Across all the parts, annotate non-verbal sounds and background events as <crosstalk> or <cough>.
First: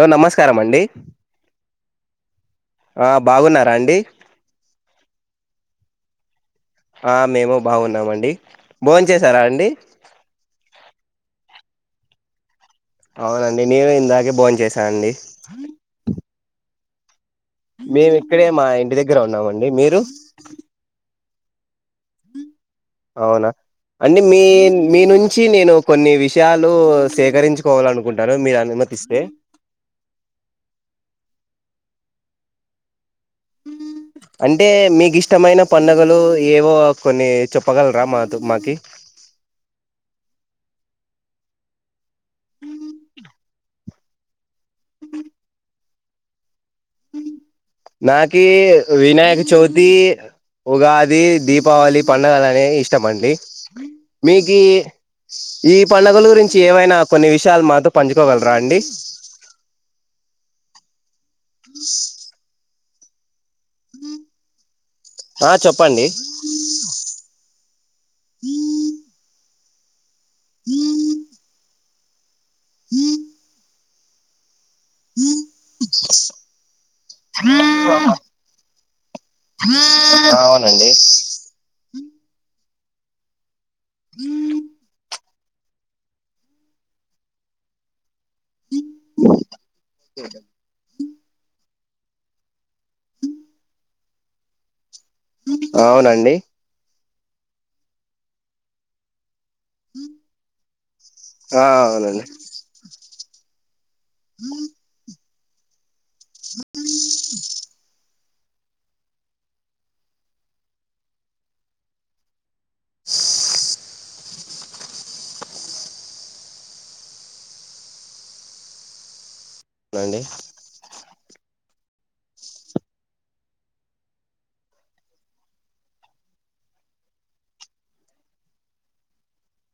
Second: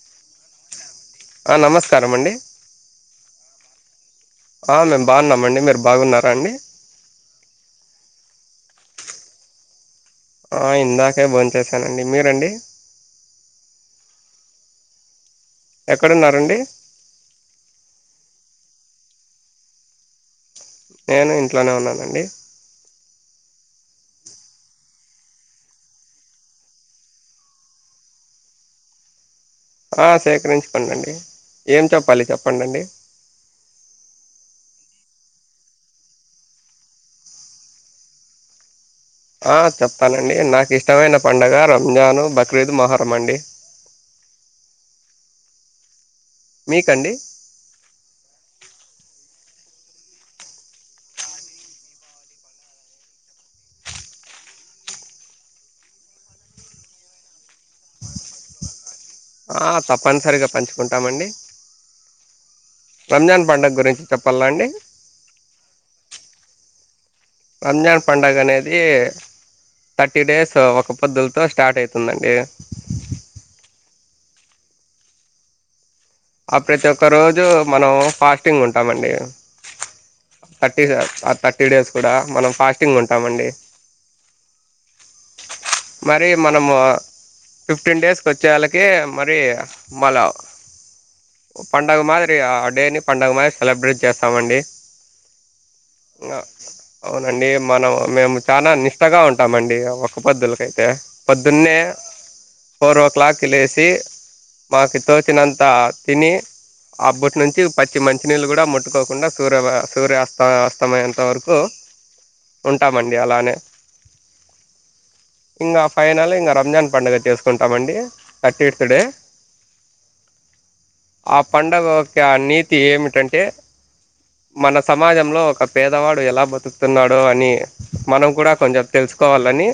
Hello నమస్కారం అండి ఆ నమస్కారం అండి ఆ బాగున్నారా అండి ఆ మేము బాగున్నామండి మీరు బాగున్నారా అండి ఆ మేము బాగున్నాము అండి బోన్ చేసారా అండి చేశానండి మీరండి అవునండి నేను ఇందాకే భోన్ చేసానునండి ఎక్కడున్నారండి మేము ఇక్కడే మా ఇంటి దగ్గర ఉన్నామండి మీరు నేను ఇంట్లోనే ఉన్నాను అవునా అంటే మీ మీ నుంచి నేను కొన్ని విషయాలు సేకరించుకోవాలనుకుంటాను మీరు అనుమతిస్తే ఆ సేకరించుకోంండి ఏం చెప్పాలి చెప్పండండి అంటే మీకు ఇష్టమైన పడుగలు ఏవో కొన్ని చెప్పగలరా మా మాకి ఆ చెప్తానండి నాకు ఇష్టమైన పండుగ రంజాను బక్రీద్ మొహరం అండి మీకండి నాకి వినాయక చౌరి ది ఉగాది దీపావళి పంండగలు అనేవి ఇష్టమండి మీకు ఈ పండుగల గురించి ఏవైనా కొన్ని విషయాలు మాతో పంచుకోగలరా అండి ఆ తప్పనుసరిగా పంచుకుంట రామండి రంజాన్ పండుగ గురించి చెప్పల్నండి ఆ చెప్పండి రంజాన్ పండగ అనేది థర్టీ డేస్ ఒక పొద్దులతో స్టార్ట్ అవుతుందండి ఆ ప్రతి ఒక్క రోజు మనం ఫాస్టింగ్ ఉంటామండి థర్టీ అవునండి సర్ టీ డేస్ కూడా మనం ఫాస్టింగ్ ఉంటామండి మరి మనము ఫిఫ్టీన్ డేస్కి వచ్చే వాళ్కి మరి మలా పండుగ మాదిరి ఆ డేని పండుగ మాదిరి సెలబ్రేట్ చేస్తామండి అవునండి అవునండి మనం మేము చాలా నిష్టగా ఉంటాం ట్టమండి ఒక పద్దులకై క ఆ పద్దుొన్నే అవునండి ఫోర్ ఓ క్లాలాక్ కి లేసి మాకితో చినంత తిని ఆ బొట్ నుంచి పచ్చి మంచి మంచినీళ్ళు కూడా ముట్టుకోకుండా సూర్య సూర్యాస్తస్తమయంత వరకు ఉంటామండి అలానే ఇంకా ఫైనల్ ఇంకా రంజాన్ పడుగ చేసుకుంటామండి థర్టీ ఎత్ డే అవునండి ఆ పడుగ యొక్క నీతి ఏమిటంటే మన సమాజంలో ఒక పేదవాడు ఎలా బతుకుతున్నాడో అని మనం కూడా కొంచెం తెలుసుకోవాలని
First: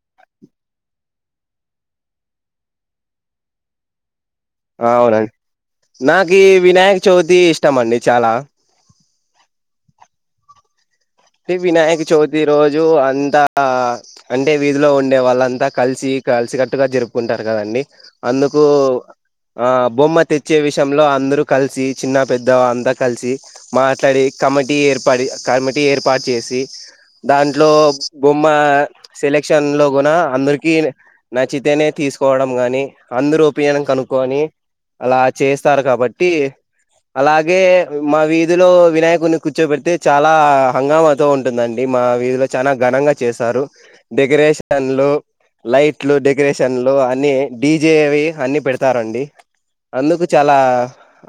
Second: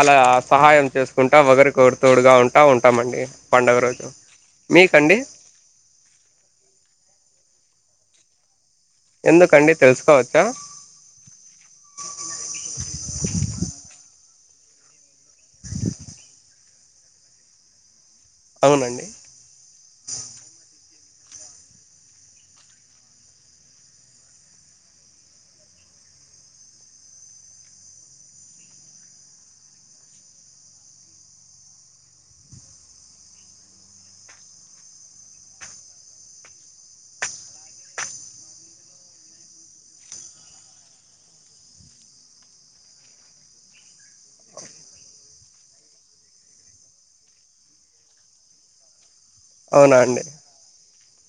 అలా సహాయం చేసుకుంటా ఒకరి కోరి తడుగా ఉంటా ఉంటామండి పండుగ రోజు మీకండి అవునండి నాకు వినాయక చవితి ఇష్టం అండి చలా ఎందుకండి తెలుసుకోవచ్చా వినాయక చవితి రోజు అంతా అంటే వీధిలో ఉండే వాళ్ళంతా కలిసి కలిసికట్టుగా జరుపుకుంటారు కదండి అందుకూ అవునండి ఆ బొమ్మ తెచ్చే విష లో అందరు కలిసి చిన్న పెద్ద అంతా కలిసి మాట్లాడి కమిటీ ఏర్పడి కమి ఏర్పాటు చేసి దాంట్లో బొమ్మ సెలక్షన్ లో గున అందరికీన్ నచ్చితేనే తీసుకోవడం గానీ అందరు ఒపీయన్ కనుక్కొని లా చేస్సారు. కాబట్టి అలాగే మా వీధిలో వినాయకుని కూర్చోబెడితే చాలా హంగామతో ఉంటుందండి. మా వీధలో చానా ఘనంగా చేస్సారు. డెకరేషన్లు, లైట్లు, డెకరేషన్లు అన్ని డీజే వి అన్ని పెడతారండి. అవునా అండి అందుకు చాలా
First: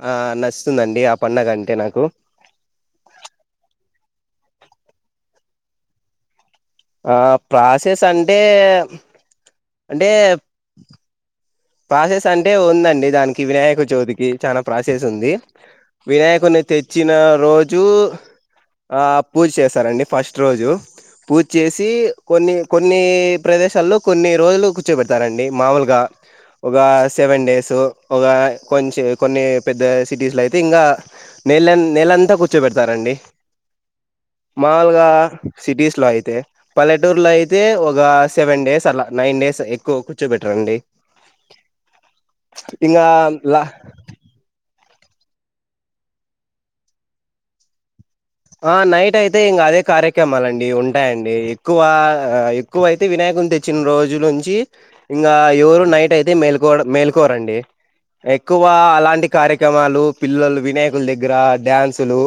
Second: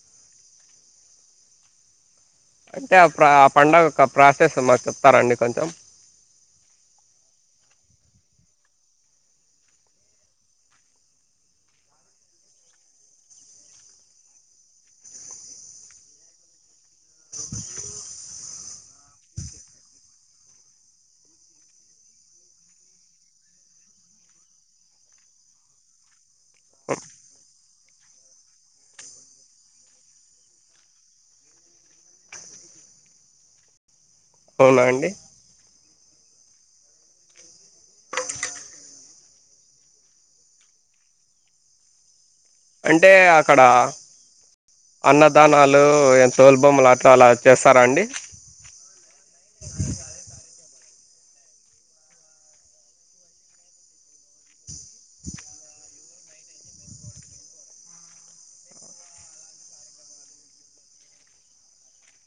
ఆ నస్సుందండి, ఆ పండగ అంటే నాకు అంటే అపుడ ఆ పండక, ఆ ప్రాసెస్ మాక్ చెప్తారండి. కొంచెం ఆ ప్రాసెస్ అంటే అంటే ప్రాసెస్ అంటే ఉందండి. దానికి వినాయక చోతికి, చానా ప్రాసెస్ ఉంది. వినాయకుని తె చ్చిన రోజు ఆ పూజ చేసారండి. ఫస్ట్ రోజు, పూజ చేసి కొన్ని కొన్నీ ప్రదేశాల్లో కొన్ని రోజులు కూర్చోబెడతారండి. మాముూలుగా ఒక సెవెన్ డేస్, ఒక కొంచ్ కొన్ని పెద్ద సిటీస్లయితే, ఇంగా నేలం నేలంతా కూర్చోబెడతారండి. అవునా మాల్గా అండి సిటీస్ లా అయితే పల్లెటూర్ లో అయితే, ఒగ సెవెన్ డేస్ అలా నైన్ డేస్ ఎక్కువ కూర్చోబెట్టర్ అండి. ఇంగా అంటే అక్కడ లా అన్నదానాలు ఎంతోల్ బొమ్మలాట్ల అలా చేస్సారా అండి. ఆ నైట్ అయితే ఇంకా అదే కార్యక్రమాలండి. ఉన్ ఉంటాయండి, ఎక్కువ ఎక్కువయితే వినాయకుని తెచ్చిన రోజు నుంచి ఇంగా, ఎవరు నైట్ అయితే మేల్కోడం, మేల్కోరండి ఎక్కువ అలాంటి కార్యక్రమాలు పిల్లలు వినాయకుల దగ్గర డ్యాన్సులు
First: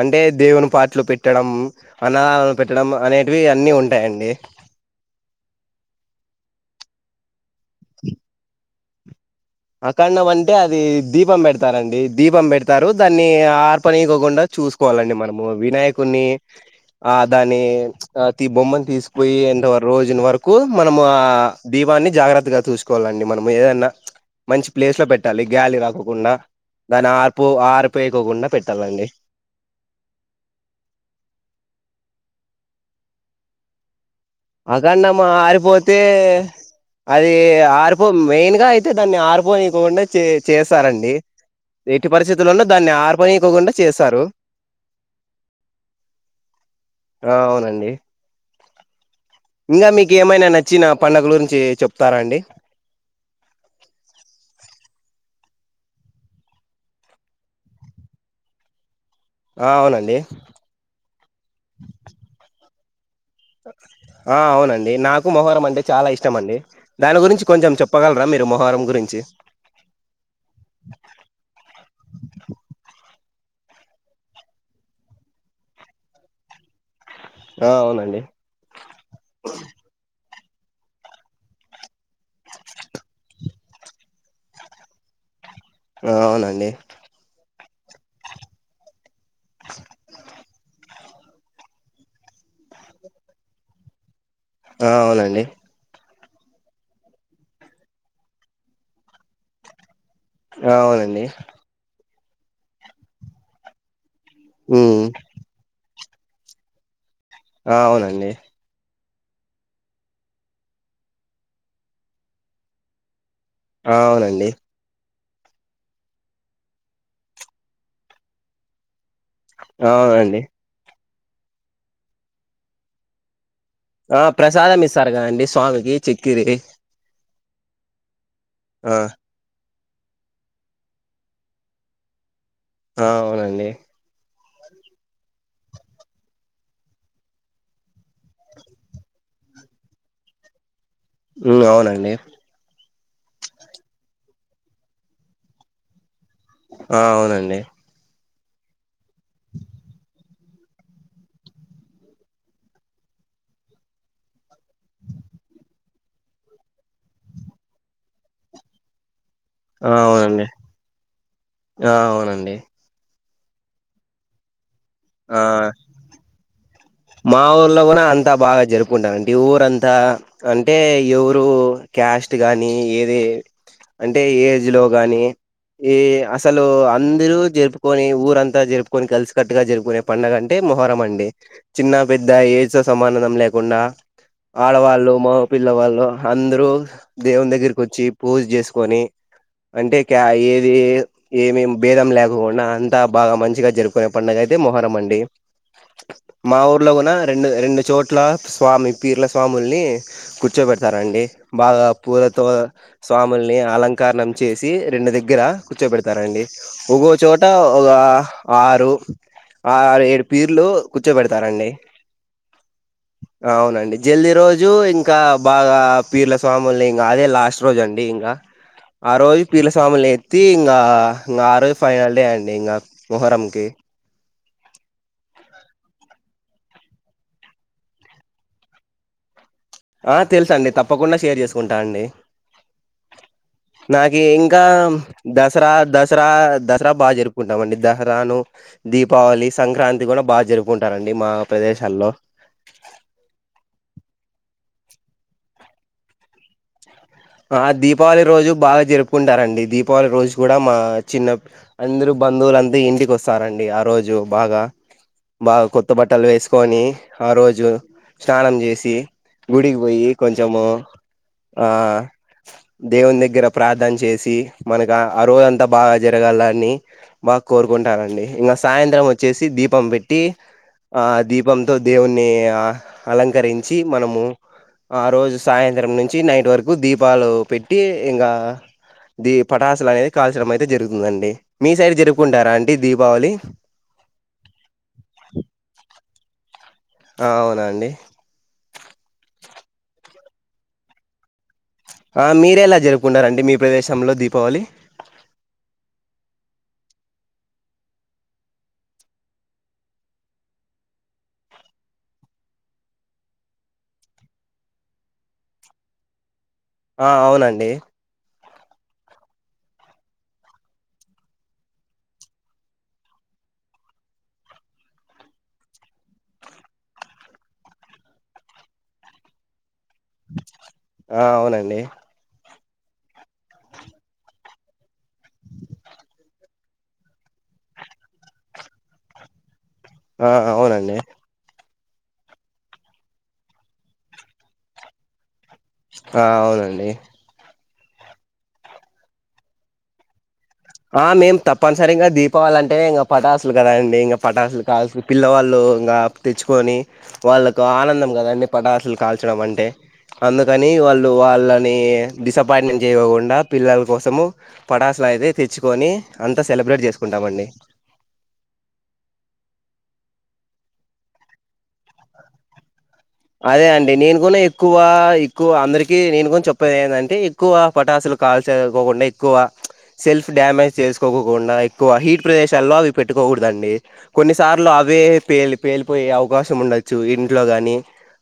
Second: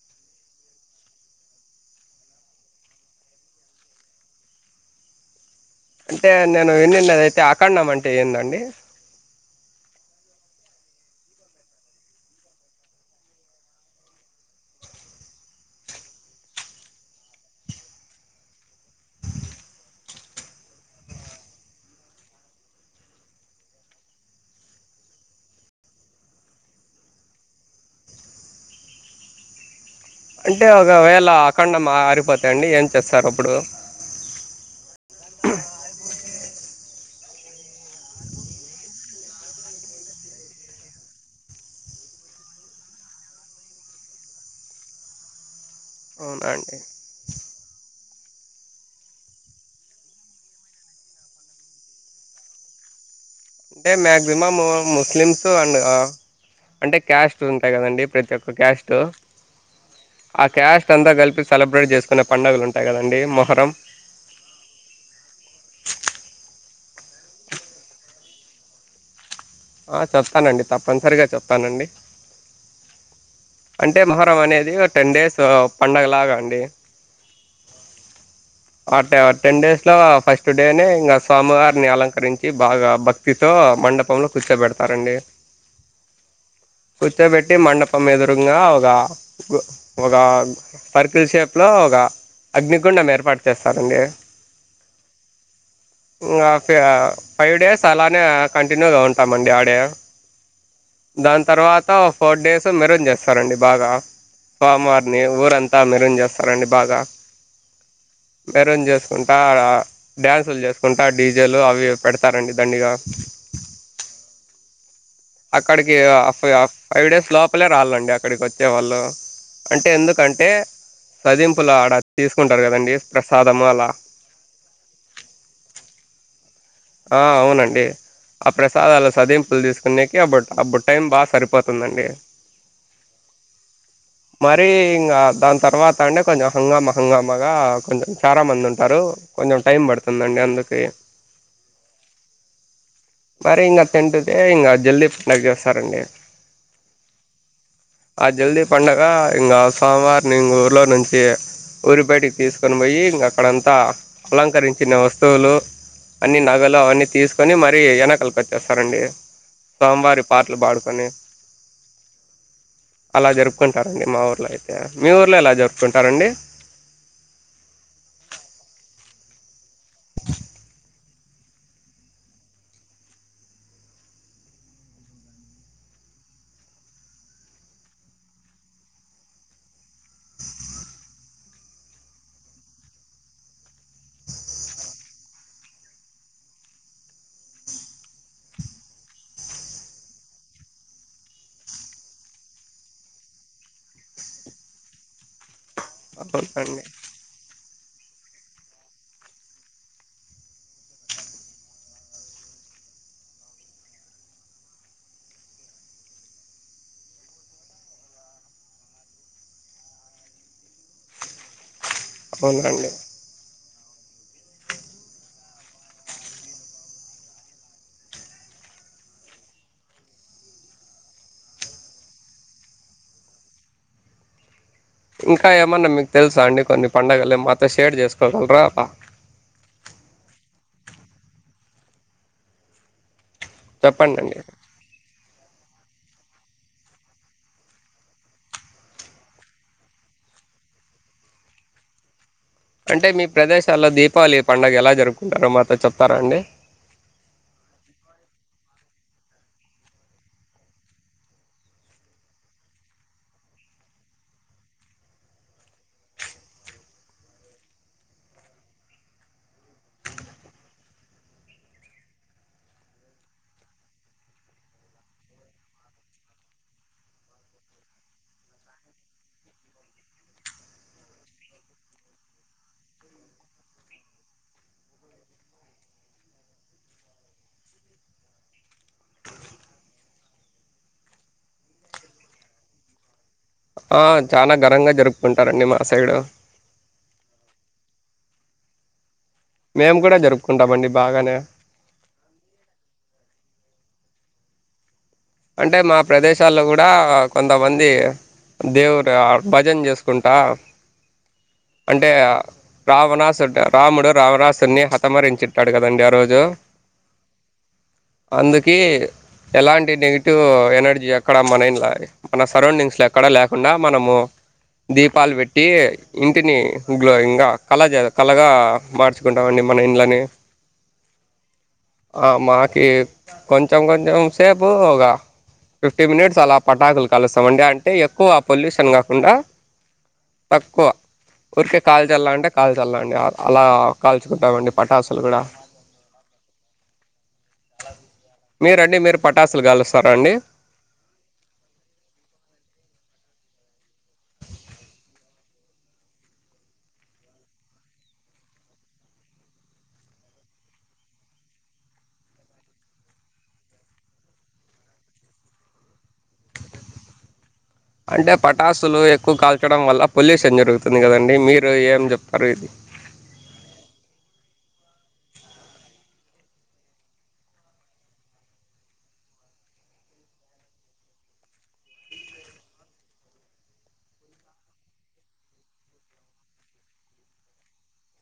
అంటే దేవుని పాటలు పెట్టడం. అనదాలు పెట్టడం అనేవి అన్ని ఉంటాయండి. అంటే నేను ఇన్నెన్నదయితే ఆ కన్నాం అంటే ఏందండి. అఖంనం అంటే అది దీపం పెడతారండి. దీపం పెడతారు, దాన్ని ఆర్పనికోకుండా చూసుకోవాలండి, మనము వినాయకుని ఆ దాన్ని చ్ అ తి బొమ్మను తీసుపోయి, ఎంతవర్ రోజును వరకు మనము, ఆ దీపాన్ని జాగ్రత్తగా చూసుకోలండి, మనము ఏదన్నా మంచి ప్లేస్ లో పెట్టాలి. గ్యలి రాకోకుండా దాని ఆర్పు ఆర్పోయకోకుండా పెట్టాలండి. అంటే ఒకవేళ అఖండం అరిపోతె అండి ఏం చేస్సారు. అప్పుడు అంకండం ఆరిపోతే అది ఆర్పో మెయిన్ గా అయితే దాన్ని ఆర్పోనికోకుండా చే చేస్సారండి. ఎట్టి పరిస్థితులున్నా దాన్ని ఆర్పోనికోకుండా చేస్సారు. అవున అండి. ఇంగా మీకెమైనా నచ్చిన పండగలు గురించి చెప్తారా అండి. అంటే మ్యాక్సిమమ్ ముస్లిమ్స్ అండ్ అ అంటే క్యాస్ట్ ఉంటాయ్ కదండడి, ప్రతొక్క క్యాస్ట్ ఆ అవునండి ఆ క్యాష్టంతా కలిపి సెలబ్రేట్ చేసుకునే పండుగలు అంతె ఆ అవునండి. నాకు మొహరం అంటే చాలా ఇష్టం అండి. దాని గురించి కొంచెం చెప్పగలరా, మీరు మొహరం గురించి ఆ చెప్తానండి. తప్పనిసరిగా చెప్తానండి. అంటే మొహరం అనేది. టెన్ డేస్ పండగలాగా అండి. ఆ అవునండి ఆ టె టెన్ డేస్ లో ఫస్ టుడేనే ఇంగా స్వామివారిని అలంకరించి, బాగా భక్తితో మండపంలో కూర్చోబెడతారండి. ఆ అవునండి టే మండపం ఏదొ కుంగా ఒగా ఒకా సర్కిల్ షేప్లో ఒక అగ్నిగుండం ఏర్పాటు చేస్తారండి ఆ అవునండి ఇంగా ఫైవ్ డేస్ అలానే కంటిన్యూగా ఉంటామండి ఆడే ఆ అవునండి దాని తర్వాత ఫోర్ డేస్ మెరుంజె సరండి బాగా ఉమ్ ఫామార్ని ఊరంతామె చేస్తారండి బాగా ఆ అవునండి కుంటా ఆడ డ్యాన్సులు చేసుకుంటా డీజేలు అవి పెడతారండి దండిగా ఆ అవునండి అక్కడికి ఫైవ్ డేస్ లోపలే రాలండి అక్కడికొచ్చే వాళ్ళు అంటే ఆ అవునండి ఎందుకంటే సదింపులా ఆడ తీసుకుంటారు కదండి ప్రసాద్ ఆ ప్రసాదం ఇస్తారు కదండి స్వామికి చిక్కిరి ఆ అవునండి ఆ ప్రసాదాల సదింపుల్ తీస్ న్నీకి ఆ బట్ ఆ బుట్ టైం బాగా సరిపోతుందండి ఆ అవునండి మరీ ఇంగా దాని తర్వాత అంటే కొంచెం హంగామా హంగామాగా కొంచెం చాలా మంది ఉంటారు. కొంచెం టైం పడుతుందండి అందుకే ఉమ్ అవునండి మరీ ఇంగ తెంటుదే ఇంగ జల్దీ <unintelligible> చేస్తారండి ఆ అవునండి ఆ జల్దీ పండగ ఇంగా సోమవారంని ఊర్లో నుంచి ఊరి బయటకి తీసుకొని పోయి ఇంగ అక్కడంతా అలంకరించిన వస్తువులు అన్నీ నగలు అవన్నీ తీసుకొని మరీ వెనకాల కట్టేస్తారండి ఆ అవునండి ఆ అవునండి అలా జరుపుకుంటారండి మా ఊర్లో అయిత్ మీ ఊర్లో ఆ ఎలా జరుపుకుంటారండి మా ఊర్లో కూడా అంతా బాగా జరుపుకుంటారండీ ఊరంత్ త అంటే ఎవరూ క్యాస్ట్ గాని ఏది అంటే ఏజ్ లో గాని, ఈ అసలు అందరూ జరుపుకొని ఊరంతా జరుపుకొని కలిసికట్టుగా జరుపుకునే పండుగ అంటే మొహరం అండి చిన్న పెద్ద ఏజ్ తో సమాందం లేకుండా ఆడవాళ్ళు మొగపిల్లవాళ్ళు అందరూ దేవుని దగ్గరకి వచ్చి పూజ చేసుకొని అంటే ఏది ఏమి భేదం లేకుండా అంతా బాగా మంచిగా జరుపుకునే పండుగ అయితే మొహరం అండి మా అవునండి ఊర్లో కూనా రెండు రెండు చోట్ల స్వామి పీర్ల స్వాముల్ని కూర్చోబెడతారండి. బాగా పూలతో స్వాముల్ని అలంకరణం చేసి రెండు దగ్గర కూర్చోబెడతారండి ఒక్కోచోట ఒక ఆరు ఆరు ఏడు పీర్లు కు ర్చో పెడతారండి అవున్ అండి జర్నీ రోజు ఇంకా బాగా పీర్ల స్వాముల్ని ఇం అదే లాస్ట్ రోజు అండి. ఇంగ ఆ రోజు పీర్ల స్వాముల్ని ఎత్తి ఇంగా ఇం ఆ రోజు ఫైనల్ డే అండి ఇంకా మొహరం కి ఇంకా ఏమన్నా మీకు తెలుసా అండి, కొన్ని పండగలు ఏ మాతో షేర్ చేసుకోగలరా అలా ఆ తెలుస్ అండి, తప్పకుండా షేర్ చేసుకుంటా అండి. నాగే చెప్పండండి ఇంకా దసరా దసరా దసరా బాగా జరుపుకుంటామండి. దసరాను దీపావళి సంక్రాంతి కూడా బాగా జరుపుకుంటారంండి మా ప్రదేశాల్లో అంటే మీ ప్రదేశాల్లో దీపావళి పండుగ ఎలా జరుపుకుంటారో మాతో చెప్తారా అండి. ఆ దీపావళి రోజు బాగ్ జరుపుకుంటారండి దీపావళి రోజు కూడా మా చిన్న అందరు బంధువులంతా ఇంటికి వస్తారండి. ఆ రోజు బాగా, బాగా కొత్త బట్టలు వేసుకొని ఆ రోజు స్నానం చేసి గుడికి పోయి కొంచెము ఆ దేవుని దగ్గర ప్రార్థన చేసి మనకు ఆ రోజ అంతా బాగా జరగాలని బాగా కోరుకుంటానండి, ఇంకా సాయంత్రం వచ్చేసి దీపం పెట్టి, ఆ దీపంతో దేవుణి ఆ అలంకరించి మనము ఆ రోజు సాయంత్రం నుంచి నైట్ వరకు దీప్ దీపాలు పెట్టి ఇంగా దీ పటాసలు అనేది కాల్చడం అయితే జరుగుతుందండి. మీ సైడ్ జరుపుకుంటారా అంటడి దీపావళి? ఆ చానా ఘనంగా జరుపుకుంటారండి మా సైడు అవునాండి మేము కూడా జరుపుకుంటామండి బాగానే ఆ మీర్ ఎలా జరుపుకుంటారంండి మీ ప్రదేశంలో దీపావళి? అంటే మా ప్రదేశాల్లో కూడా కొంతమంది దేవుడు భజన చేసుకుంటా, అంటే రావణాసుడు రాముడు రావణాసుడిని హతమరించిుట్టాడు కదండడి ఆ రోజు ఆ అవునండి అందుకే ఎలాంటి నెగిట్ టివ్ ఎనర్జీ అక్కడ మన ఇం మన సరౌండింగ్స్ లో ఎక్కడ లేకుండా, మనము దీపాలు పెట్టి ఇంటిని గ్లోయింగ్ గా కల కలగా మార్చుకుంటాం అండి. మన ఇళ్లని ఆ అవునండి మాక్ కే కొంచెం కొంచెం సేపుగా ఫిఫ్టీ మినిట్స్ అలా పటాకులు కలుస్తాంండి అంటే ఎక్కువ పొల్యూషన్ కాకుండా ఆ తక్కువ అవునండి ఊరికే కాల్ చల్ల అంటే కాల్ చల్లండి, అలా కాల్చుకుంటామండి పటాసులు కూడా ఆ అవునండి మీరండి మీరు పటాసులు కాలుస్ రండి ఆ మేము తప్పనిసరిగా దీపావళి అంటే ఇగ పట అసలు కదాండి. ఎ పటాసులు కాల్చి పిల్లవాళ్ళు <unintelligible> తెచ్చుకొని వాళ్లకు ఆనందం కదండీ పటాసులు కాల్చదాం అంటే అందుకని వాళ్ళు వాళ్ళని డిసప్పాయింట్మెంట్ చేయకుండా, పిల్లల కోసము పటాసులు అయితే తెచ్చుకొని అంతా సెలబ్రేట్ చేసుకుంటామండి. అంటే పటాసులు ఎక్కువ కాల్చడం వల్ల పొల్యూషన్ జరుగుతుంది కదండి మీరు ఏం చెప్తారు ఇది అదే అండి నేను కూడా ఎక్కువ ఎక్కువ అందరికీ నేను కూడా చెప్పేది ఏంటంటే, ఎక్కువ పటాసులు కాల్చదుకోకుండా ఎక్కువ సెల్ఫ్ డ్యామేజ్ చేసుకోకోకుండా, ఎక్కువ హీట్ ప్రదేశాల్లో అవి పెట్టుకోకూడదండి కొన్నిసార్లు అవే పేలి పేలిపోయే అవకాశం ఉండొచ్చు ఇంట్లో కాని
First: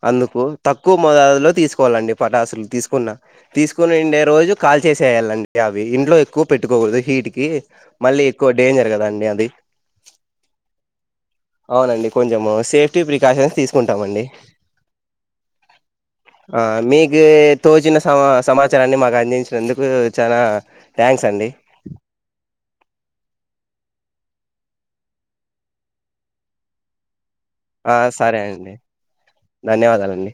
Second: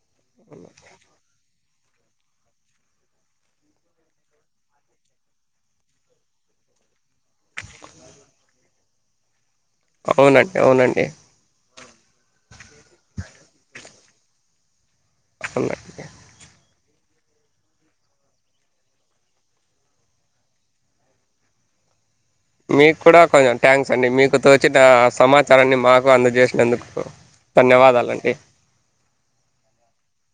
అందుకు తక్కువ మొదాదులో తీసుకోవాలండి పటాసులు తీసుకున్న తీసుకుని ఉండే రోజు కాల్ చేసేయాలిండి, అవి ఇంట్లో ఎక్కువ పెట్టుకోకూడదు హీట్ కి మళ్ళీ ఎక్కువ డేంజర్ కదాండి అది అవునండి అవునండి అవునండి కొంచెం సేఫ్టీ ప్రికాషన్స్ తీసుకుంటామ్ అండి అవునండి ఆ మీ ఏతో తోచిన సమా సమాచారాన్ని మాకు అందించినందుకు చాలా థ్యాంక్స్ అండి. మీకు కూడా కొంచెం థ్యాంక్స్ అండి. మీకు తోచిన సమాచారాన్ని మాకు అందజేసినందుకు. ఆ ధన్యవాదాలండి సరే అండి ధన్యవాదాలండి.